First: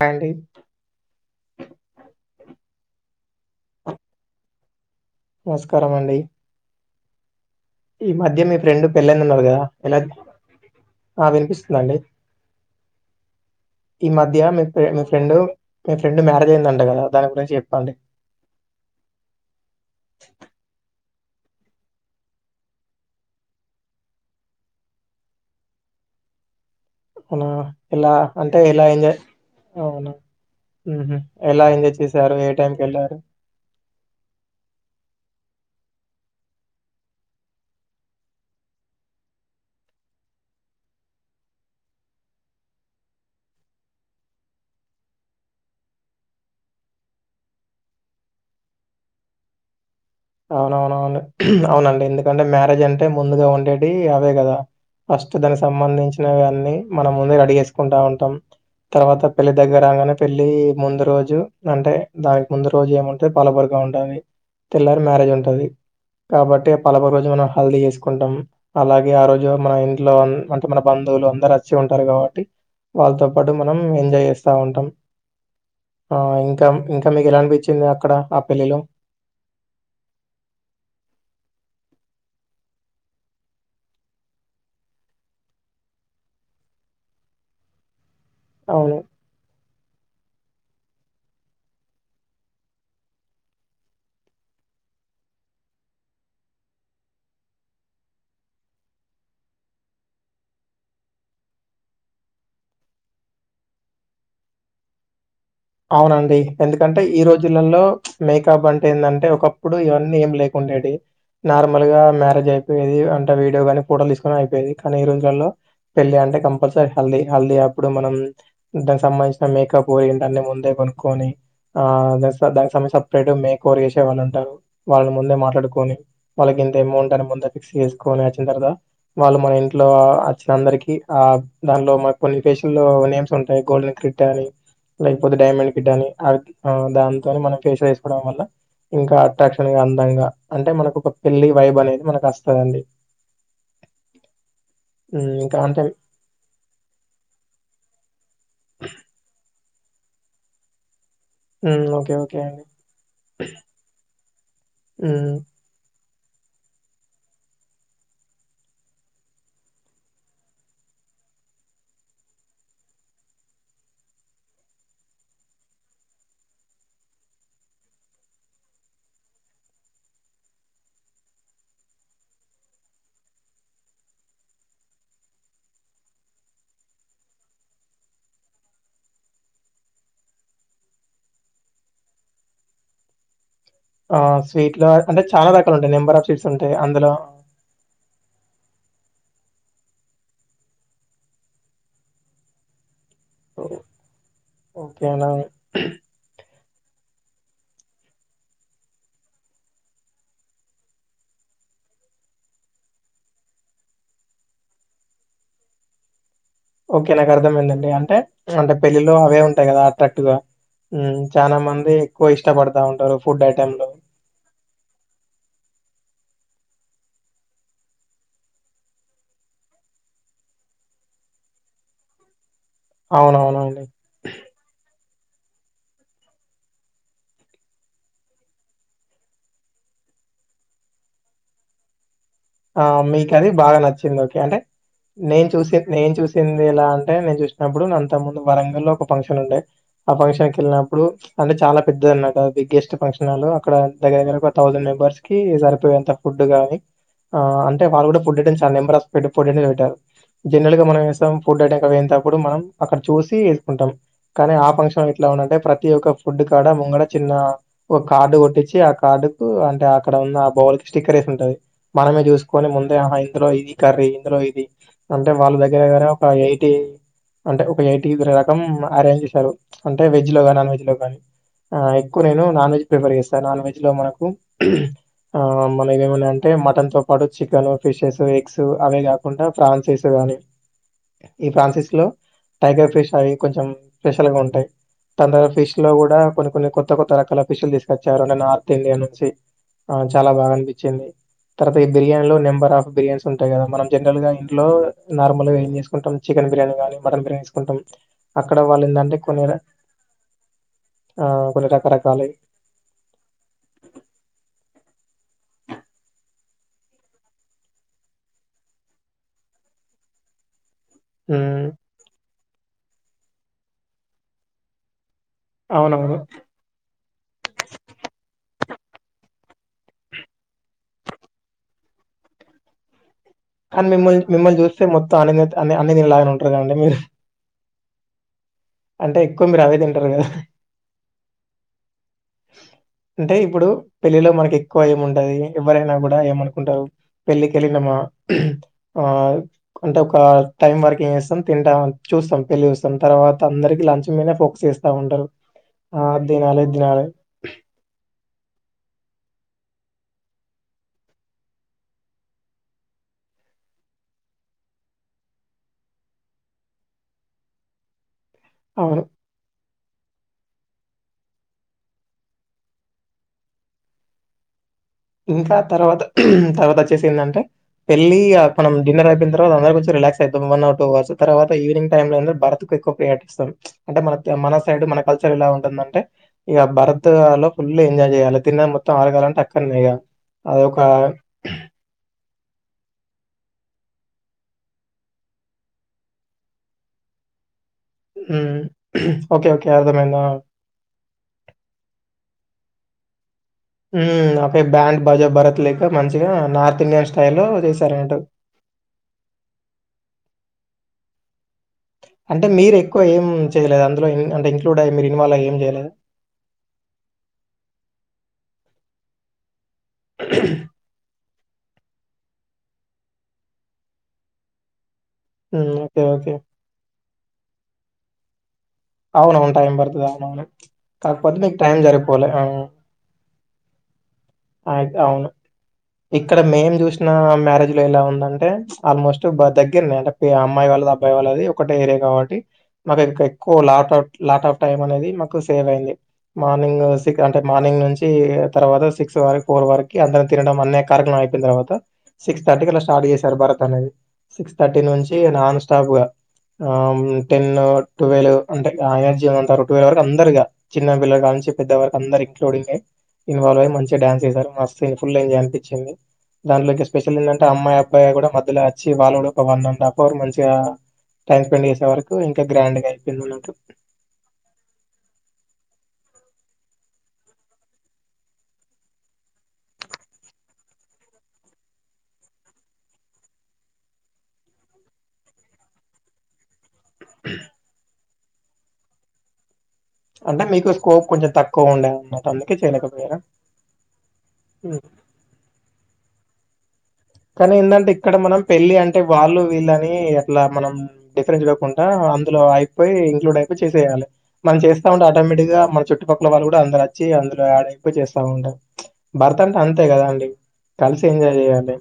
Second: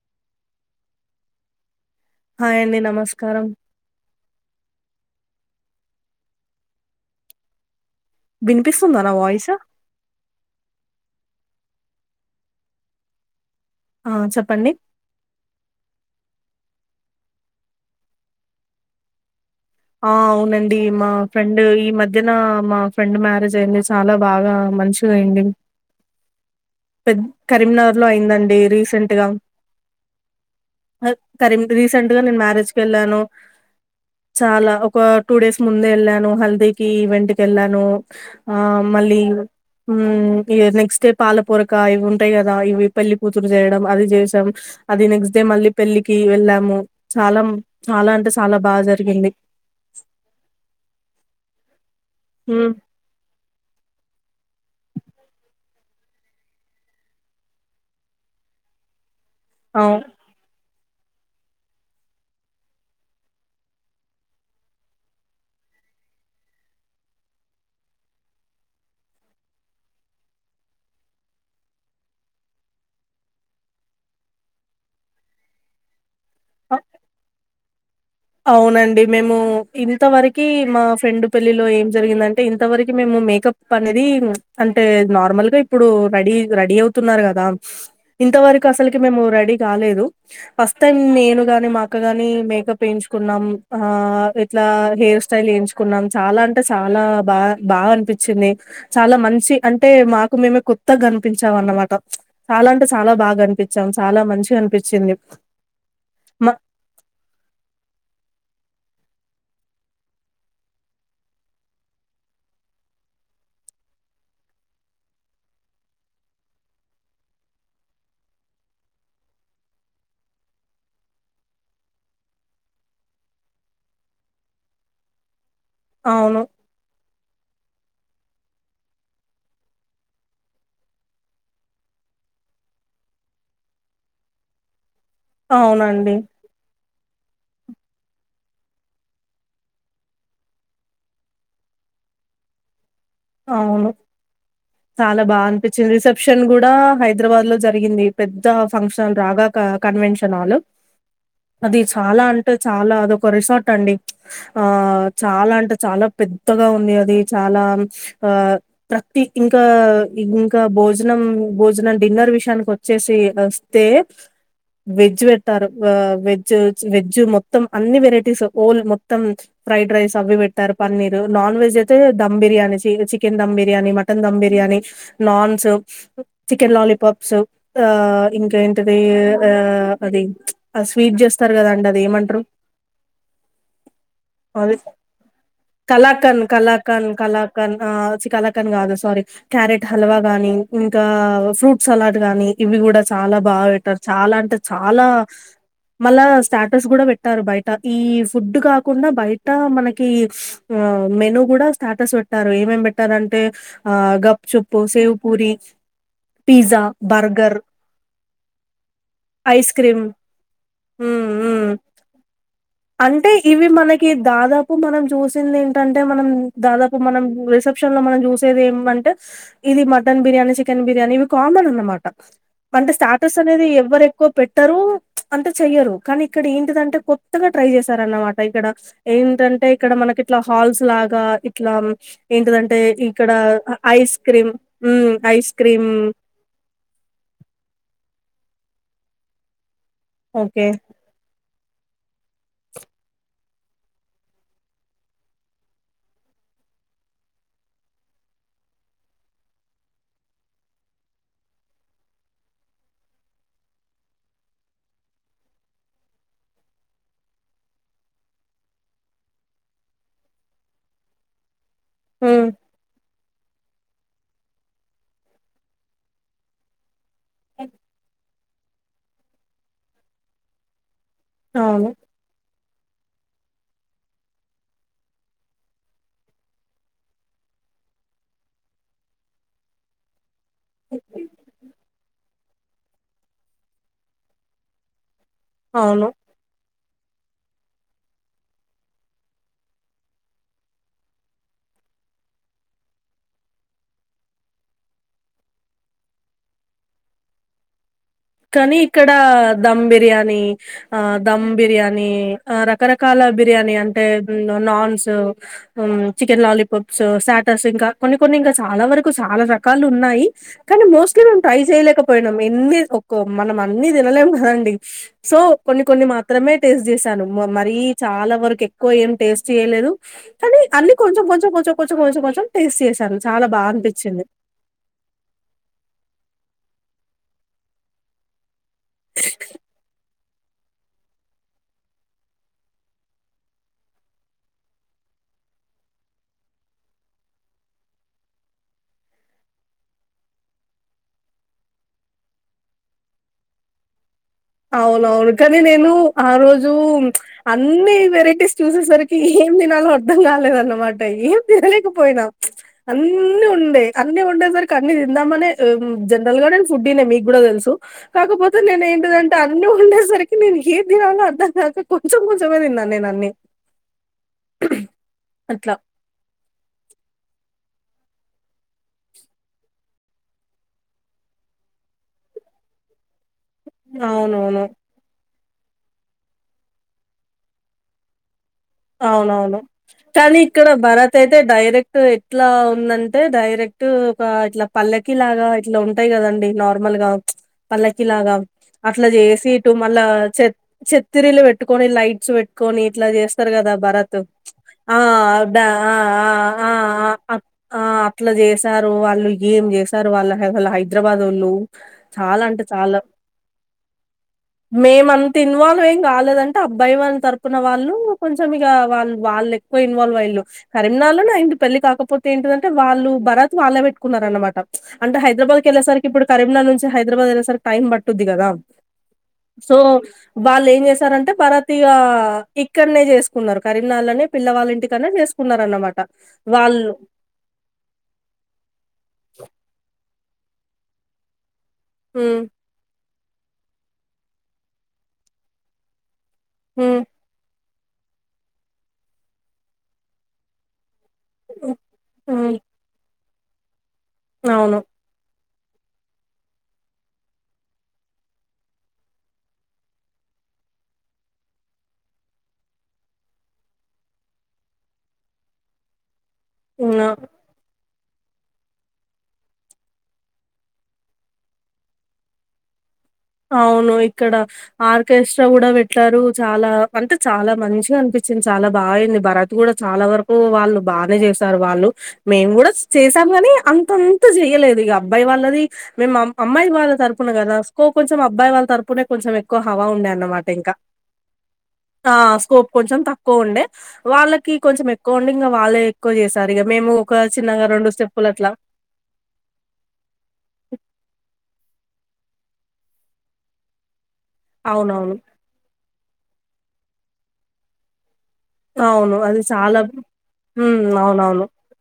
Hi అండి hi అండి నమస్కారం. నమస్కారం అండి ఈ మధ్య మీ ఫ్రెండ్ వినిపిస్తుందా పెళ్లి నా అన్నారు వాయిస్? కదా ఎలాగ ఆ వినిపిస్తుందండి ఈ ఆ! మధ్య మీ చెప్పండి. ఫ్రెం ఫ్రెండ్ మీ ఫ్రెండ్ మ్యారేజ్ అయిందట కదా దాని గురించి చెప్పండి ఆ అవునండి మాక్ ఫ్రెండ్ ఈ మధ్యనా మా ఫ్రెండ్ మ్యారేజ్ అయింది చాలా బాగా మంచిగైంది పెద్ అవునా కరీంనగర్ లో ఎలా అయిందండి అంటే ఎలా ఎంజాయ్ రీసెంట్గా అవునా మ్హూ కర్ ఎలా ఎంజాయ్ రీసెంట్గా చేశారు నేను ఏ మ్యారేజ్ టైంకెళ్ళారు కెళ్ళాను చ అలా ఒక టూ డేస్ ముందే ఎళ్ళాను హల్దీకి ఈవెంట్ కేళ్ళాను ఆ మళ్ళీ ఉమ్ ఇగ నెక్స్ట్ డే పాలపోరక ఇవి ఉంటయి గదా ఇవి పెళ్ళి కూతురు చేయడం అది చేసాం అది నెక్స్ట్ డే మళ్ళీ పెళ్ళికి వెళ్ళాము చాలా మ చాలా అంటే చాలా బాగా జర్ గింది అవునవునవును ఉహ్ అవునండి ఎందుకంటే హ్మ్ మ్యారేజ్ అంటే ముందుగా ఉండేటియి అవే గదా ఫస్ట్ దానికి సంబంధించినవి అన్నీ మనం ముందు రెడీ చేసుకుంటా ఉంటాం తర్వాత పెళ్ళి దగ్గర అవు రాగానే పెళ్ళీ ముందు రోజు అంటె దానికి ముందు రోజు ఏముంటంది పాల పోర్క ఉంటది తెల్ల మ్యారేజ్ ఉంటది కాబట్టి పాలపోర్క రోజు మనం హల్దీ చేసుకుంటాం అలాగే ఆ రోజు మన ఇంట్లో అన్ అంటే మన బన్ ధువులు అందరు అచ్చి ఉంటరు కాబట్టి వాళ్ళతో పాటు మనం ఎంజాయ్ చేస్తా ఉంటాం. ఆహ్ ఇంక అ ఇంక మీకు ఎలా అనిపించిందా అవునండి మేము ఇంతవరకి మా ఫ్రెండ్ పెళ్ళిలో ఏం జరిగిందంటె ఇంతవరకి మేము మేకప్ అనేది అన్ టె నార్మల్గా ఇప్పుడు రెడీ రెడి అవుతున్నారు గదా ఇంతవరకు అవును. అసల్కి మేము రెడీ గాలేదు ఫస్ట్ టైం నేను గాని మా అక్క గాని మేకప్ ఎంచుకున్నాం ఆహ్ ఇట్లా హెయిర్ స్టైల్ ఎంచుకున్నాం చాలా అంటే చాలా బా బా బాగ అనిపించింది చాలా మంచి అంటె మాకు మేమే కొత్త గనిపించాం అన్నమాట చాలా టె చాలా బాగా కనిపించాం చాలా మంచిగ అనిపించింది. అవునండి ఎందుకంటే ఈ రోజులల్లో మేకబ్ అంటే ఏందంటే ఒకప్పుడు ఇవన్నీ ఏం లేకుండెటియి నార్మల్ గా మ్యారేజ్ అయిపోయేది అంటే వీడియో గానీ, ఫోటోలు తీసుకొని అయిపోయేది కానీ ఈ రోజులల్లో పెళ్ళి అంటే కంపల్సరీ హల్దీ హల్దీ అప్పుడు మనం దానికి సంబంధించిన మేకప్ అన్ని ముందే కొనుక్కోని ఆహ్ దాని స దాని సంబంధించిన సపరేట్ మెకోవర్ చేషెవాళ్ళు ఉంటరు వాళ్ళు మొ ముందే మాట్లాడుకొని అవును వాళ్ళకి ఇంత అమౌంట్ అని ముందె ఫిక్స్ చేసుకొని ఒచ్చిన తర్వత వాళ్ళు మన ఇంట్లో అచ్చిన అందరికి ఆహ్ దానిలో మన కొన్ని ఫేషిల్లొ నేమ్స్ ఉంటయి గోల్డెన్ కిట్టా అని లేకపోతే డైమండ్ కిట్టా అని అవునండి. అది అహ్ దాంతోని మనం ఫెషియల్ ఎసుకోవడం వల్ల ఇంకా అట్రాక్షన్ గా అందంగా అంటె మనకు ఒక పెళ్ళి వైబ్ అనేది ది మనకొస్తదండి ఆవును చాలా ఉమ్, బా ఇంకా అంటే అనిపిచింది రిసెప్షన్ గూడా హైద్రాబాద్ లో జరిగింది పెద్ ద్ద ఫంక్షన్ రాగాక కన్వెన్షన్ హలు అది ఉమ్, ఓకే చాలా ఓకే అంటె అండి చాలా అదొక రిసార్ట్ అండి ఆహ్ ఉమ్, చాలా అంటె చాలా పెద్దగా ఉంది అది చాలా ఆహ్ ప్రతి ఇంకా ఇంకా భోజనం భోజనం డిన్నర్ విషయానికి ఒచ్చేసి యె ఒస్తే వెజ్ వెట్టారు వ వెజ్ వెజ్ మొత్తం అన్ని వెరైటీస్ ఓల్ మొత్తం ఫ్రైడ్ రైస్ అవి వెట్టారు పన్నీర్ నాన్ వెజ్ అయితే దమ్ బిర్యానీస్ తె ఇగ chicken dum biryani mutton dum biryani naans chicken లాలి పప్సు ఆహ్ ఇంకా ఏంటిది ఆహ్ అది ఆ స్వీట్ చేస్తరు గదండి అది ఏమంటరు ఆ స్వీట్ల అంటే చాలా రకాలుంటయ్ నెంబర్ ఆఫ్ స్వీట్స్ ఉంటయ్ అందులో అ చి కాలక్కన్ గాదు సారీ క్యారెట్ హల్వా గానీ ఇంకా ఫ్రూట్ సలాడ్ గానీ ఇవి గూడా చాలా బాగా పెట్టారు చాలా అంటే చాలా ఓకేనా మళ్ళా స్టాటస్ గూడా వెట్ ట్టరు బయట ఈ ఫుడ్ కాకుండా బయట మనకి ఆ మెను గూడా స్టాటస్ వె పెట్టారు ఏమేం పెట్టారంటే ఆ గప్చుప్పు సేవు పూరి పిజ్జా ఓకే నాకు బర్గర్ అర్థమైందండి అంటే అంటే పెళ్ళిలో అవే ఉంటాయి ఐస్ కదా క్రీమ్ అట్రాక్టివ్ గా ఉమ్ చాలా మంది ఎక్కువ ఇష్టపడతా ఉంటారు అంటే ఫుడ్ ఇవి ఐటెం లు మనకి దాదాపు మనం చూసింది ఏంటంటే మనం దాదాప్ మనం రిసెప్షన్ లో మనం చూసేది ఏమ్ అంటే ఇది మటన్ బిర్యానీ చికెన్ బిర్యానీ ఇవి కామన్ అన్ మాట అంటే స్టాటస్ అనేది అవునవునండి ఎవ్వరు ఎక్కువ పెట్టరు అంత చెయ్యరు కానీ ఇక్కడ ఏంటిదంటే కొత్తగా ట్రై చేశారన్నమాట ఇక్కడ ఏంటంటే ఇక్కడ మన ఇట్లా హాల్స్ లాగా ఇట్లా ఏంటిదంటే ఆ ఇక్కడ మీకు అది అ బాగా ఐస్ నచ్చింది ఓకే క్రీమ్ అంటే హ్మ్ నేను ఐస్ చూసి క్రీమ్ నేను చూసింది ఎలా అంటే నేన్ చూసినప్పుడు అంత ముందు వరంగల్ లో ఒక ఫంక్షన్ ఉండే ఆ ఫంక్షన్ ఓకే. వెళ్ళినప్పుడు అంటే చాలా పెద్దది అన్నట్ అది బిగ్గెస్ట్ ఫంక్షన్ హాలు అక్కడ దగ్గర దగ్గర ఒక థౌసండ్ మెంబర్స్ కి సరిపోయేంత ఫుడ్ గాని ఆ అంటే వాళ్ళు కూడా food items number of food item లు పెట్టారు జనరల్ గా మనం చేస్తాం ఫుడ్ ఐటమ్ వేయినటప్పుడు మనం అక్కడ చూసి వేసుకుంటాం కానీ ఆ ఫంక్షన్ ఎట్లా అంటే ప్రతి ఒక్క ఫుడ్ కాడ ముంగడ చిన్న ఒక కార్డు కొట్టించి ఆ కార్డు కు అంటే అక్కడ ఉన్న ఆ బౌల్ కి స్టిక్కర్ ఎసి ఉంటది మనమే హ్మ్. చూసుకొని ముందే ఆహ ఇందులో ఇది కర్రీ ఇందులో ఇది అంటే వాళ్ళ దగ్గర దగ్గర ఒక ఎయిటీ అంటే ఒక ఎయిటీ ద్ ఫ్రమ్ అరేంజ్ చేసారు అంటే వెజ్ లో గాని నాన్ వెజ్ లో గాని ఆ అవును. ఎక్కువ నేను నాన్ వెజ్ ప్రిపేర్ చేస్తా నాన్ వెజ్ లొ మనకు ఆవేమున్నాయి అంటే మటన్ తో పాటు చికెన్ ఫిషెస్ ఎగ్స్ అవే కాకుండా ప్రాన్సీస్ గానీ ఈ ఫ్రాన్సిస్ లో టైగర్ ఫిష్ అవి కొంచెం స్పెషల్ గా ఉంటాయి తన ఫిష్ లో అవును. కూడా కొన్ని కొన్ని కొత్ త్త కొత్త రకాల పిషులు తీసుకొచ్చారు నిన్నా నార్త్ ఇండియా నుంచి ఆ చాలా బాగా అనిపించింది తర్వాత ఈ బిర్యానీలో నెంబర్ ఆఫ్ బిర్యన్స్ ఉంటాయి కదా మనం జనరల్ గా ఇంట్లో నార్మల్ గా ఏం చేసుకుంటాం చెన్ బిర్యానీ కానీ మటన్ బిర్యానీ చెసుకుంటాం కానీ ఇక్కడ దమ్ బిర్యాని ఆ దమ్ ఆహ్, కొన్ని బిర్యాని రకరకాలయి. ఆ రకరకాల బిర్యాని అంటే నాన్స్ చికెన్ లాలీపాప్స్ స్టటర్స్ ఇంకా కొన్ని కొన్ని ఇంకా చాలా వరకు చాలా రకాలు ఉన్నాయ్ కానీ మోస్ట్లీ మేము ట్రై హ్మ్. చేయలేకపోయినాం ఎన్ని ఒక మనం అన్ని తినలేం కదండి సో కొన్ని కొన్ని అవునవును. మాత్రమే టేస్ట్ చేసాను మరీ చాలా వరకెక్ ఎక్కువ ఏం టేస్ట్ చేయలేదు కానీ అన్ని కొంచెం కొంచెం కొంచెం కొంచెం కొంచెం కొంచెం టేస్ట్ చేశాను చాలా బాగా కానీ అనిపించింది మిమ్మల్ని మిమ్మల్ని చూస్తే మొత్తం అన్ని అన్నిదినె లాగానే ఉంటారు కదండి మీరు అంటే ఎక్కువ మీరు అవే తింటారు గదా అంటే ఇప్పుడు పెళ్ళిలో మనకి ఎక్కువ ఏముంటది ఎవరైనా కూడా ఏమనుకుంటారు పెళ్ళికెళ్ళినమా ఆ అంటే ఒక టైం వరకి ఎం తిస్తాం తింటా చూస్తాం పెళ్లి చూస్తాం తర్వాత అందరికి లంచ్ మీదనే ఫోకస్ చేస్తా ఉంటారు. అవునవును కానీ నేను అది ఆ తినాలి, ఇది రోజు తినాలి. అన్ని వెరైటీస్ చూసేసరికి ఏం తినలో అర్ధం కాలేదన్నమాట ఎం తినలేకపోయినా అన్ని ఉండే అ అన్ని ఉండే సరికి అన్ని తిందామనే మ్ జనరల్ గా నేను ఫుడ్డి నె మీకు కూడా తెలుసు కాకపోతే నేను అవును. ఏంటిద అన్ని ఉండేసరికి నేను ఏ తినలో అర్ధం కాక కొంచెం కొంచమే తిన్నా నేను అన్ని ఇంకా అట్లా తర్వాత తర్వాత వచ్చేసి ఏందంటే పెళ్లి ఇగ మనం డిన్నర్ ఐపోయిన తర్వాతఅందరం కొంచం రిలాక్స్ అయితాం వన్ అవర్ టు హౌర్స్ తర్వాత ఈవినింగ్ టైమ్ లో అందర్ భరత్ కి ఎక్కువ ప్రియారిటీ ఇస్తాం అంటే మన మన అవునవును సైడ్ మన కల్చర్ ఎలా ఉంటుందంటే ఇగ భారత్ లో ఫుల్లు ఎంజాయ్ చేయాలే తిన్నది మొత్తం ఆరగాలంట్ అ అవునవును కానీ ఇక్కడ భరత్ అయితే డైరెక్ట్ ఎట్లా ఉందంటే డైరెక్ట్ ఒక ఇట్లా పల్లకి లాగా ఇట్లా ఉంటాయి కదండి నార్మల్ గా పల్లకి లాగా హ్మ్ అట్లా చేసి ఓకే ఓకే ఇటు మళ్ళా అర్థమైందా చెత్ చెత్తిరీలు పెట్టుకొని లైట్స్ పెట్ కొన్ని ఇట్లా చేస్ తర్గదా భరత్ హ్మ్ ప్చ్ ఓకే ఆ బ్యాండ్ ఆ బాజా భరత్ అద్ ఆ లేక ఆ మంచిగా ఆ ఆ నార్త్ ఇండియన్ ఆ ఆ స్టైల్లో ఆ చేశారన్నట్టు అట్లా జే జేసారు వాళ్ళు ఏం జేసారు వాళ్ళ అసలు వాళ్ళ హైదరాబాదొళ్ళు చాలా అంటే మీరు చాలా ఎక్కువ ఏం చేయలేదు అందులో ఇన్ అంటే ఇంక్లూడ్ అయ్యి మీరు మేమంతా అయ్యి ఇన్వాల్వ్ చేయలేదా ఏం గాలేదంటే అప్ బైవన్ తరపున వాళ్ళు కొంచెం ఇగా వాళ్ళు వాళ్లేక్కువ ఇన్వాల్వ్ అయిల్లు కరీంనల్లోనే అయింది పెళ్లి కాకపోతే ఏంటిదంటే వాళ్ళు భరాత్ వాళ్ళే వెట్టుకున్నరన్నమాట ప్చ్ అంటే హైద్రాబాద్ హ్మ్ ఓకే కెళ్లేసరికిప్పుడు ఓకే కరీంనగర్ నుంచి హైద్రాబాద్ ఏళ్లేసరికి టైం పట్టుద్ది కదా అవునవును. టైం సో పడతది. అవునవును. వాళ్ళేంజేసారంటే కాకపోతే నీకు భరత్ టైం ఇగా సరిపోలే. ఆ! చేసుకున్నారు కరీంనాళ్ళనే పిల్లవాళ్ళ అయి ఇంటికాన్నే అవును. చేస్కున్నరన్నట్ ఇక్కడ మేం జూశిన మ్యారేజ్ లో ఎలా ఉందంటే ఆల్మోస్ట్ బా దగ్గర్నె అంటే అమ్మాయి వాళ్ళది అబ్బాయి వాళ్ళది ఒకటే ఏరియా కాబట్టి హ్మ్ మాకు ఇంకా కో లాట్ ఆఫ్ లాట్ ఆఫ్ టైమనేది మాకు సేవైంది మార్నింగు హ్మ్ సికు అంటె మార్ని మార్నింగ్ నుంచి తర్వాత సిక్స్ వరక్ ఫోర్ వరకి అందరు తినడం అన్ కారెక్రమైపెయినా తర్వాత సిక్స్ హ్మ్ థర్టీ కట్ల స్టార్ట్ జేసారు భరత్ అనేది సిక్స్ అవును థర్టీ నుంచి నాన్స్ నాకూడా ఆమ్ టెన్ను టువెలు అంటే ఆ ఎనర్జీ అంటారు టువెల్ వరకు అందరిగా చిన్నపిల్లల కాడ నుంచి నుంచి పెద్ద వరకు అందరు ఇట్లులూడింగ్ ఇన్వాల్వ్ అయి మంచి డాన్స్ ఏసారు మస్త్ ఫుల్ ఎంజాయ్ అనిపిచ్చింది దానిలోకి హ్మ్. ఆ! స్పెషల్ ఏందంటే అమ్మాయి అబ్ అబ్బాయి కూడా మధ్యలచ్చి వాళ్ళ కూడా ఒక వన్ అండ్ హాఫ్ అవర్ మంచిగా టైమ్ స్పెండ్ చేసేవరకు ఇంకా గ్రాండ్ గా అయింది అవును ఇక్కడ ఆర్కేస్ట్రా గూడా వెట్ అంటరు చాలా అంటే చాలా మంచిగా అనిపిచ్చింది చాలా బా ఐంది భరత్ గూడా చాలా వరకు వాళ్ళు బానే చేసారు వాళ్ళు మేం గూడా చేసాము గానీ అంతంత చేయలేదు ఇగ అబ్బాయి వాళ్ళది మేం మమ్ అమ్మాయి వాళ్ళ తరపున కదా స్కో కొంచం అబ్బాయి వాళ్ళ తరపునే కొంచెం ఎక్ ఎక్కువ హవా అంటే ఉండేన్నమాట మీకు ఇంకా స్కోప్ కొంచెం తక్కువ ఉండే ఆ అన్నట్టు అందుకే స్కోప్ కొంచెం చేయలేకపోయారా తక్కువుండే వాళ్ళకి కొంచెం ఎక్కువుండే ఇంగా వాళ్ళ ఎక్ ఎక్కువ జేసారిగా మేము ఒక కానీ చిన్నగా ఏందంటే ఇక్కడ స్టెప్పులు మనం అట్లా పెళ్ళి అంటే వాళ్ళు వీళ్ళని అట్లా మనం డిఫరెన్స్ చుడకు టా అందులో అయిపోయి ఇంక్లూడ్ అయిపోయి చేసేయాలే మనం చేస్తా ఉంటే అవునవును. ఆటోమేటిక్ గా మన చుట్ ట్టు పక్కల వాళ్ళు గూడా అందరచ్చి అందులో ఎక్వ చేస్త్ ఉంటర్ అవును. అది భారత్ అంటే చాలా అంతే కదాండి కల్సి ఎంజాయ్ జేయ్యాలే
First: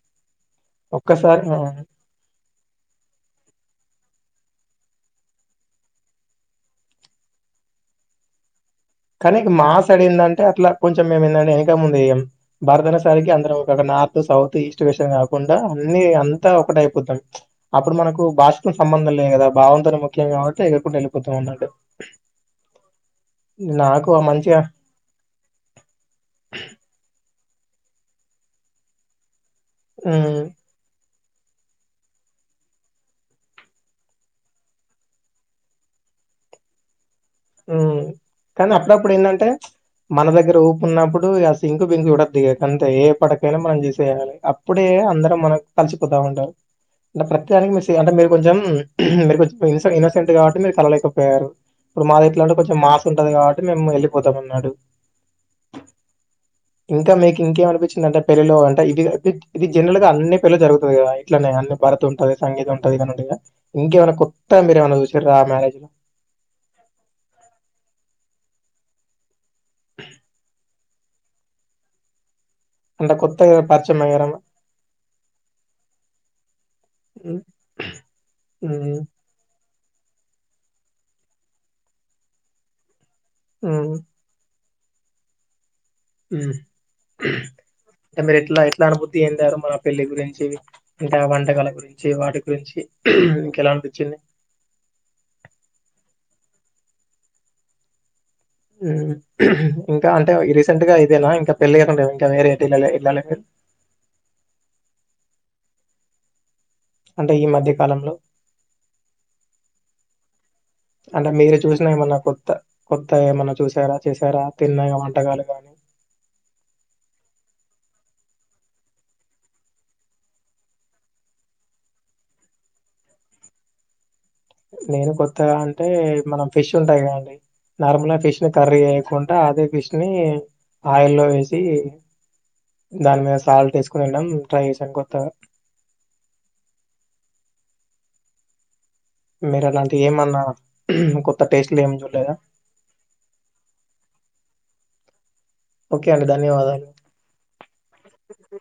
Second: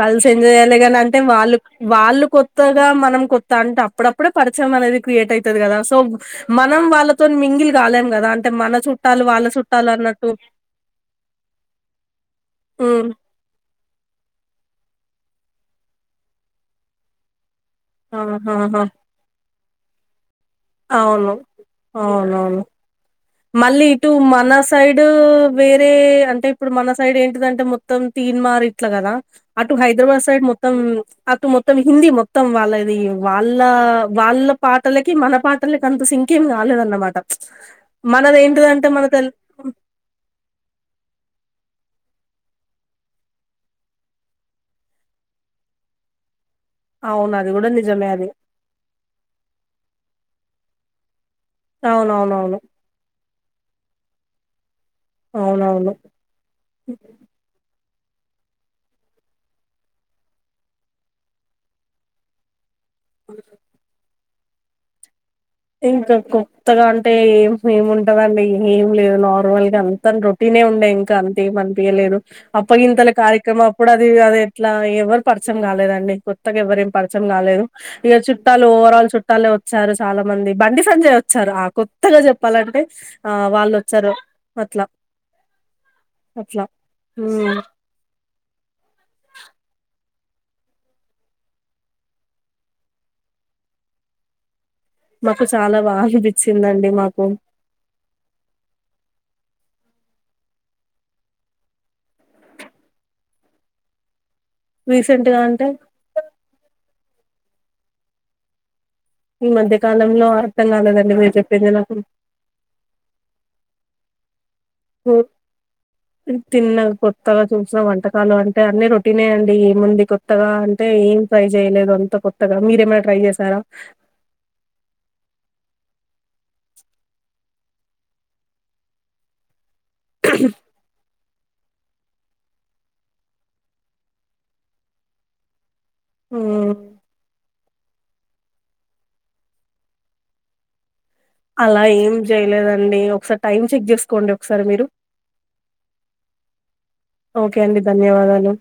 కల్సి ఎంజాయ్ జేయాలి గానంటే వాళ్ళు వాళ్ళు కొత్ త్తగా మనం కొత్త అంటే అప్పుడప్పుడే పరిచయం అనేది క్రియేట్ ఐతది గదా సో మనం వాళ్ళతోని మీం మింగిల్ గాలేం గదా అంటే మన చుట్టాలు కానీ వాళ్ళ మా చుట్టాలు సడ్ అన్నట్టు ఏందంటే అట్ల కొంచెం మేమేందంటే ఎనకముందు వేయం భారతనే ఉమ్ సరికి అందరం ఒక నార్త్ సౌత్ ఈస్ట్ వెస్ట్ అని కాకుండా అన్ని అంతా ఒకటైపోతున్ ప్చ్ అపుడు మనకు భాషతోన్ ఆహాహా సంబంధం లేదు కదా భావంతోనే ముఖ్యం కాబట్టి చేయకుండా అవును వెళ్లిపోతాం ఉంది అంటే అవునవును మళ్ళీ ఇటు మన సైడూ వేరే అంటే ఇపుడు మన సైడే ఏంటిదంటే మొత్తం తీన్మార్ ఇట్లా గదా అటు హైద్రాబాద్ సైడ్ హ్మ్ మొత్తం అట్ మొత్తం హిందీ మొత్తం వాళ్ళది వాళ్ళ వాళ్ళ పాటలకి మన పాటలకి అంత సింకేం గాలేదన్నమాట హ్మ్. కానీ అపుడప్పుడు ఏందంటే ప్చ్ మన దగ్గర ఊపు ఉన్నప్పుడు ఆ సింగ్ చూడొద్దు ఇగా అంతే ఏ పడకైనా మనం జేసేయాలి అప్పుడే అందరం మనం కల్సిపోతా ఉంటారు నా అవును అది కూడా ప్రత్దానికి మీరు సింక్ నిజమే అంటే అది మీరు కొంచెం మీరు కొంచం ఇన్నోసెంట్ గవటికి మీరు కలవలేకపోయారు ఇపుడు మాది ఎట్లాంటే అవునవునవును కొంచెం మాస్ ఉంటది కావట్టి మేం ఎళ్ళిపోతమన్నాడు అవునవును ఇంకా మీకు ఇంకేమనిపించి ఏందంటే పెళ్లిలో అంటే ఇది ఇద్ ఇది జెనర్ల్ గా అన్ని పెళ్ళిలో జరుగుతది గదా ఇట్లనే అన్ని భారతుంటది సంగీత్ ఉన్ టదిగన్నట్టుగా ఇంకెవన్న కొత్తగా మీరెవన్న జూశిర్ ఇంకా కొత్తగా అంటే ఏం ఏముంటదండి ఏం లేదు నార్ హోల్గంతర్ రొటీనే ఉంటే అంత అంతేమనిపియలేదు అప్పగింతల అంటే కొత్తగా కార్యక్రమంప్పుడు పరిచయం అది అయ్యారా? అది ఎట్లా ఎవ్వరు పర్చం గాలేదండి కొత్తగ ఎవ్వరేం పర్చం హ్మ్. కాలేదు ఇగ చుట్టాలు హ్మ్. ఓవరాల్ చుట్టాలే ఉండే వచ్చారు చాలా మంది బండి సంజయ్ ఓచ్చారు ఆ కొత్తగా జేప్పాలంటే ఆ ఉమ్ వాల్లోచారు అట్ల మ్మ్ అట్ మీరె ఎట్లా ఎట్లా అనబుద్ధి ఐందారు మన పెళ్లి గురించి ఇంకా వంటకాల గురించి వాటి గురించి మీకెలా అన్పించింది మాకు చాలా బాగానిపించిందండి మాకు మ్మ్ ఇంకా అంటే రీసెంట్ గా ఇదేనా ఇంకా పెళ్ళికాకుండా ఇంకా వేరేటయాయిళ్ళలేద రీసెంట్గా అంటే అంటే ఈ మధ్య కాలంలో ఈ మధ్య కాలంలో అర్థం కాలేదండి అంటే మీరు చెప్పింది చూసినా నాకు ఏమన్నా కొత్త కొత్త ఏమన్నా చూసారా చెసార ఉ నెన్ తిన్నఒక్కరోజు చూసినా వంటకాలు అంటే అన్ని రొటీనే అండి. ఏముంది కొత్తగా అంటే ఏం ఫ్రై చేలేదు అంత కొత్తగా మీరేమైనా ట్రై చేసారా నేను కొత్తగా అంటే మనం ఫిష్ ఉంటదిగదండి నార్మల్ గా ఫిష్ ని కర్రీ ఏయకుంటా అదే ఫిష్ ని ఆయిల్లో వేస్ షి దాని మీద సాల్ట్ ఏస్కోదినటం ట్రై చేసాన్ కొత్తగా మ్మ్ మీరలాంటి ఏమన్నా అలా ఏం జేయలేదండి ఒక్కసారి టైం చెక్ చేస్కోండి. ఒక్కసారి మీరు ఓకే అండి. ధన్యవాదాలు. ఓకే అండి ధన్యవాదాలు